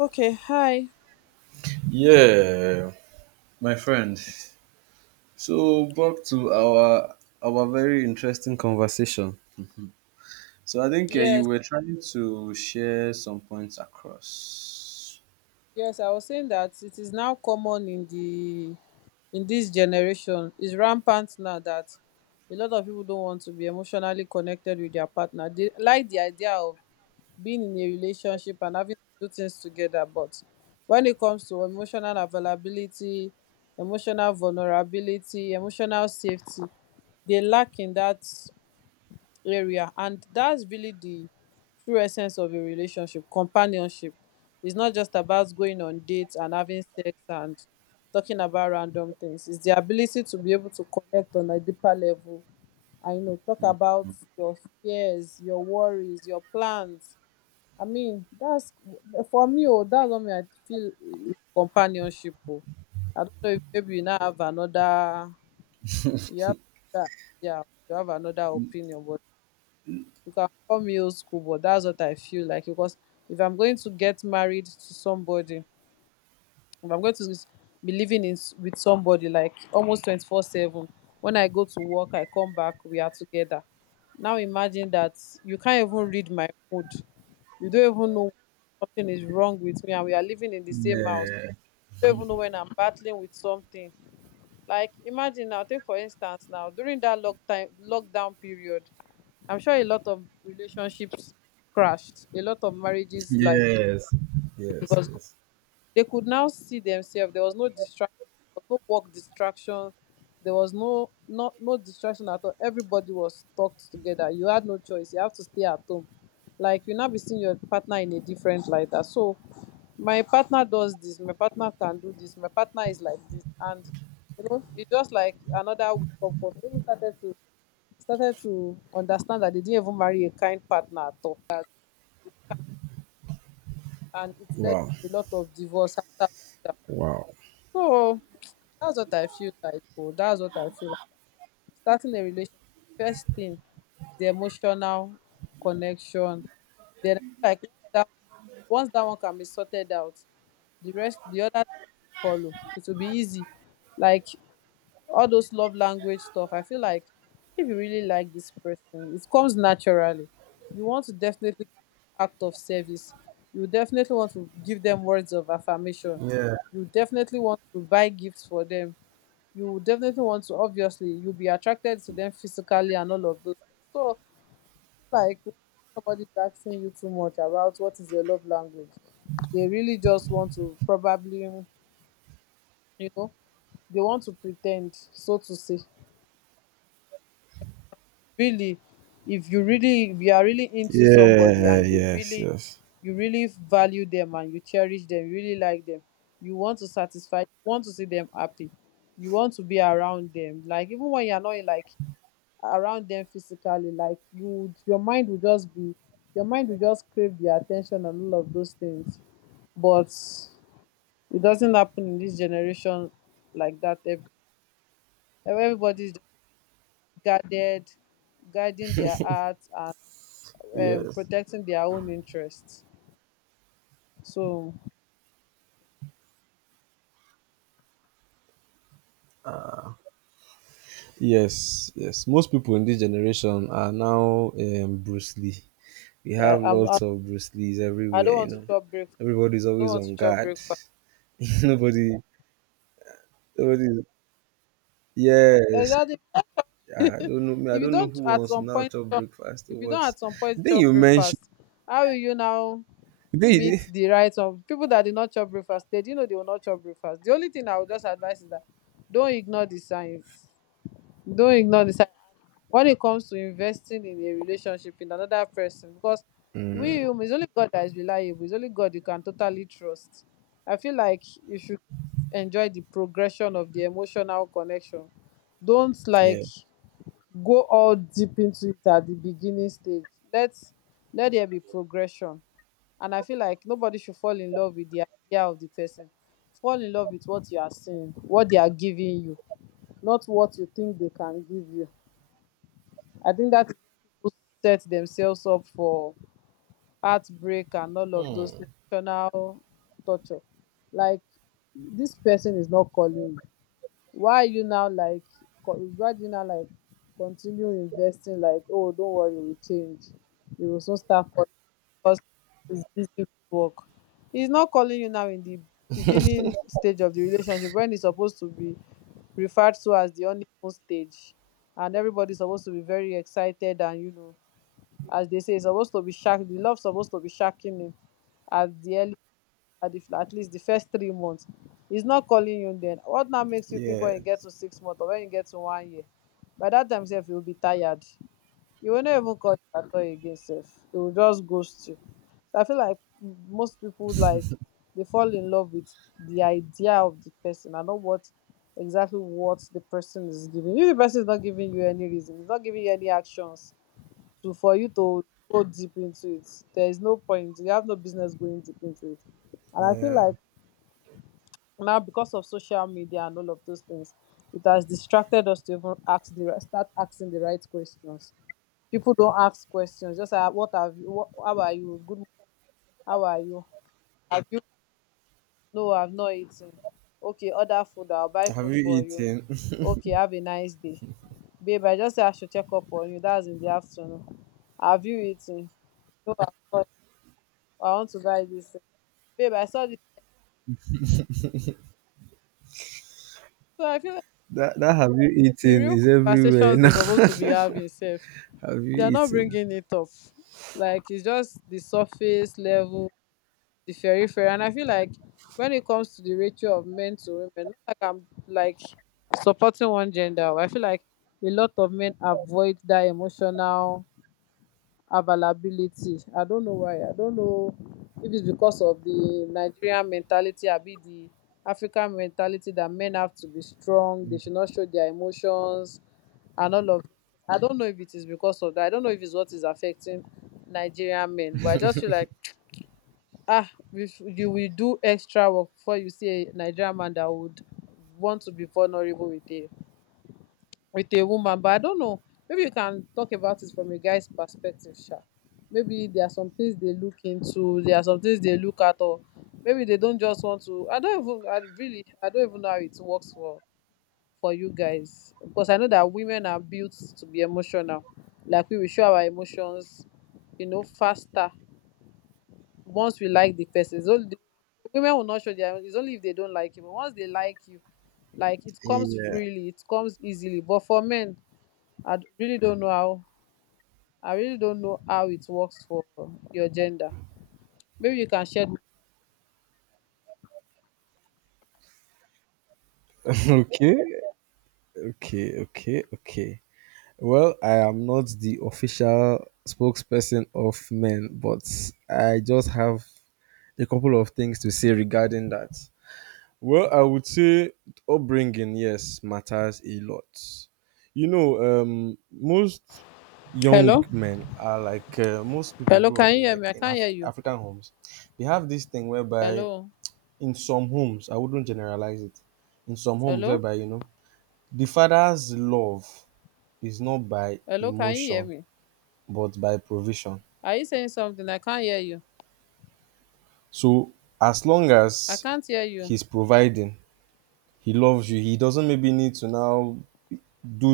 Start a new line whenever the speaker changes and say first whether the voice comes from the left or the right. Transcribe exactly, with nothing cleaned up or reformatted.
left: Okay, hi.
right: Yeah, my friend. So back to our our very interesting conversation. So I think uh, you
left: Yes,
right: were trying to share some points across.
left: yes, I was saying that it is now common in the in this generation. It's rampant now that a lot of people don't want to be emotionally connected with their partner. They like the idea of being in a relationship and having to do things together, but when it comes to emotional availability, emotional vulnerability, emotional safety, they lack in that area, and that's really the true essence of a relationship. Companionship is not just about going on dates and having sex and talking about random things. It's the ability to be able to connect on a deeper level. I know, talk about your fears, your worries, your plans. I mean that's for me. Oh, that's what me I feel is companionship. Oh, I don't know, if maybe you now have another, you have that, yeah, you have another opinion, but you can call me old school, but that's what I feel like. Because if I'm going to get married to somebody, if I'm going to s- be living in s- with somebody like almost twenty-four seven, when I go to work, I come back, we are together. Now imagine that you can't even read my mood, you don't even know something is wrong with me, and we are living in the same house.
right: Yeah.
left: You don't even know when I'm battling with something. Like imagine now, take for instance now, during that lock time lockdown period, I'm sure a lot of relationships crashed. A lot of marriages, like,
right: Yes. Yes.
left: because
right: Yes.
left: they could now see themselves. There was no distraction. There was no work distraction. There was no not no distraction at all. Everybody was stuck together. You had no choice. You have to stay at home. Like you now be seeing your partner in a different light. That so, my partner does this, my partner can do this, my partner is like this, and you know it's just like another wake up call. People started to started to understand that they didn't even marry a kind partner at all, and it led
right: Wow.
left: to a lot of divorce after lockdown.
right: Wow.
left: So that's what I feel like. Oh, that's what I feel like. Starting a relationship, the first thing is the emotional connection. Then I feel like once that once that one can be sorted out, the rest the other things will follow. It will be easy. Like all those love language stuff, I feel like if you really like this person, it comes naturally. You want to definitely, act of service, you definitely want to give them words of affirmation,
right: Yeah.
left: you definitely want to buy gifts for them, you definitely want to, obviously, you'll be attracted to them physically and all of those things. So like when somebody's asking you too much about what is your love language, they really just want to probably, you know, they want to pretend, so to say. Really, if you really if you are really into somebody
right: Yeah.
left: and you
right: Yes.
left: really,
right: Yes.
left: you really value them and you cherish them, you really like them, you want to satisfy, you want to see them happy, you want to be around them. Like even when you're not like around them physically, like you would- your mind will just be your mind will just crave their attention and all of those things. But it doesn't happen in this generation like that. Ev- everybody's just guarded, guarding their hearts, um,
right: Yes.
left: protecting their own interests. So
right: Yes. Yes. Most people in this generation are now um, Bruce Lee. We
left: yeah,
right: have
left: I'm, I'm
right: lots of Bruce Lees
left: I don't
right: everywhere. You
left: want to
right: know,
left: chop breakfast.
right: everybody's
left: I don't
right: always
left: want to
right: on
left: chop
right: guard.
left: breakfast.
right: nobody, nobody. Yes,
left: Exactly.
right: I
left: if
right: don't know. Me, I
left: you
right: don't know
left: don't
right: who
left: at
right: wants to
left: some
right: now
left: point,
right: chop
left: chop-
right: breakfast or
left: if you don't
right: what.
left: at some point
right: Then
left: chop
right: you mention.
left: breakfast, how will you now
right: Then you,
left: meet the rights of people that did not chop breakfast? They didn't know they will not chop breakfast. The only thing I would just advise is that don't ignore the signs. Don't ignore the signs. When it comes to investing in a relationship in another person, because
right: mm,
left: we human, it's only God that is reliable, it's only God you can totally trust. I feel like you should just enjoy the progression of the emotional connection. Don't like
right: yeah.
left: go all deep into it at the beginning stage. Let us, let there be progression. And I feel like nobody should fall in love with the idea of the person. Fall in love with what you are seeing, what they are giving you, not what you think they can give you. I think that when people set themselves up for heartbreak and all of those
right: Hmm.
left: emotional torture. Like this person is not calling. Why are you now like? co- Why do you now like continue investing? Like, oh, don't worry, we change. You will soon start calling because he's busy with work. He's not calling you now in the beginning stage of the relationship, when it's supposed to be referred to as the honeymoon stage, and everybody's supposed to be very excited, and you know, as they say, it's supposed to be shack. The love's supposed to be shacking him at the early, at, the, at least the first three months. He's not calling you then. What now makes you think when
right: Yeah.
left: you get to six months or when you get to one year? By that time, self, you'll be tired. You will not even call you at all again, self. It will just ghost you. So I feel like most people, like they fall in love with the idea of the person and not what, exactly what the person is giving. If the person is not giving you any reason, he's not giving you any actions, to for you to go deep into it, there is no point, you have no business going deep into it. And I feel
right: Yeah.
left: like now, because of social media and all of those things, it has distracted us to even ask the right start asking the right questions. People don't ask questions, just like what have you what, how are you, good mo- how are you, no I've not eaten, okay order food, I'll buy
right: Have
left: food
right: you
left: for you,
right: eaten?
left: okay have a nice day, babe I just say I should check up on you, that's in the afternoon, have you eaten, no I've not, I want to buy this thing. Babe I saw. So I feel like
right: That that have you
left: the
right: eaten
left: real
right: is everywhere
left: conversations they're
right: now.
left: supposed to be having, safe,
right: have you
left: they're not
right: eaten?
left: bringing it up. Like it's just the surface level, the periphery. And I feel like when it comes to the ratio of men to women, not like I'm like supporting one gender. I feel like a lot of men avoid that emotional availability. I don't know why. I don't know if it's because of the Nigerian mentality, I the African mentality, that men have to be strong, they should not show their emotions and all of. I don't know if it is because of that. I don't know if it's what is affecting Nigerian men, but I just feel like, ah, if you will do extra work before you see a Nigerian man that would want to be vulnerable with a, with a woman. But I don't know, maybe you can talk about it from a guy's perspective, sha. Maybe there are some things they look into, there are some things they look at, or maybe they don't just want to. i don't even I really, I don't even know how it works for for you guys. Because I know that women are built to be emotional, like we will show our emotions, you know, faster, once we like the person. So the women will not show their, it's only if they don't like you, but once they like you, like it comes
right: Yeah.
left: freely, it comes easily. But for men, I d- really don't know how, I really don't know how it works for your gender. Maybe you can share.
right: Okay. Okay. Okay. Okay. Well, I am not the official spokesperson of men, but I just have a couple of things to say regarding that. Well, I would say upbringing, yes, matters a lot. You know, um, most young
left: Hello?
right: men are like uh, most people
left: Hello,
right: grow up
left: can you
right: in
left: hear
right: like
left: me? I
right: in
left: can't hear
right: Af-
left: you.
right: African homes. They have this thing whereby
left: Hello?
right: in some homes, I wouldn't generalize it. In some homes,
left: Hello?
right: whereby you know the father's love is not by
left: Hello, can you hear
right: emotion
left: me?
right: but by provision.
left: Are you saying something? I can't hear you.
right: So as long
left: I
right: as
left: can't hear you.
right: he's providing, he loves you. He doesn't maybe need to now do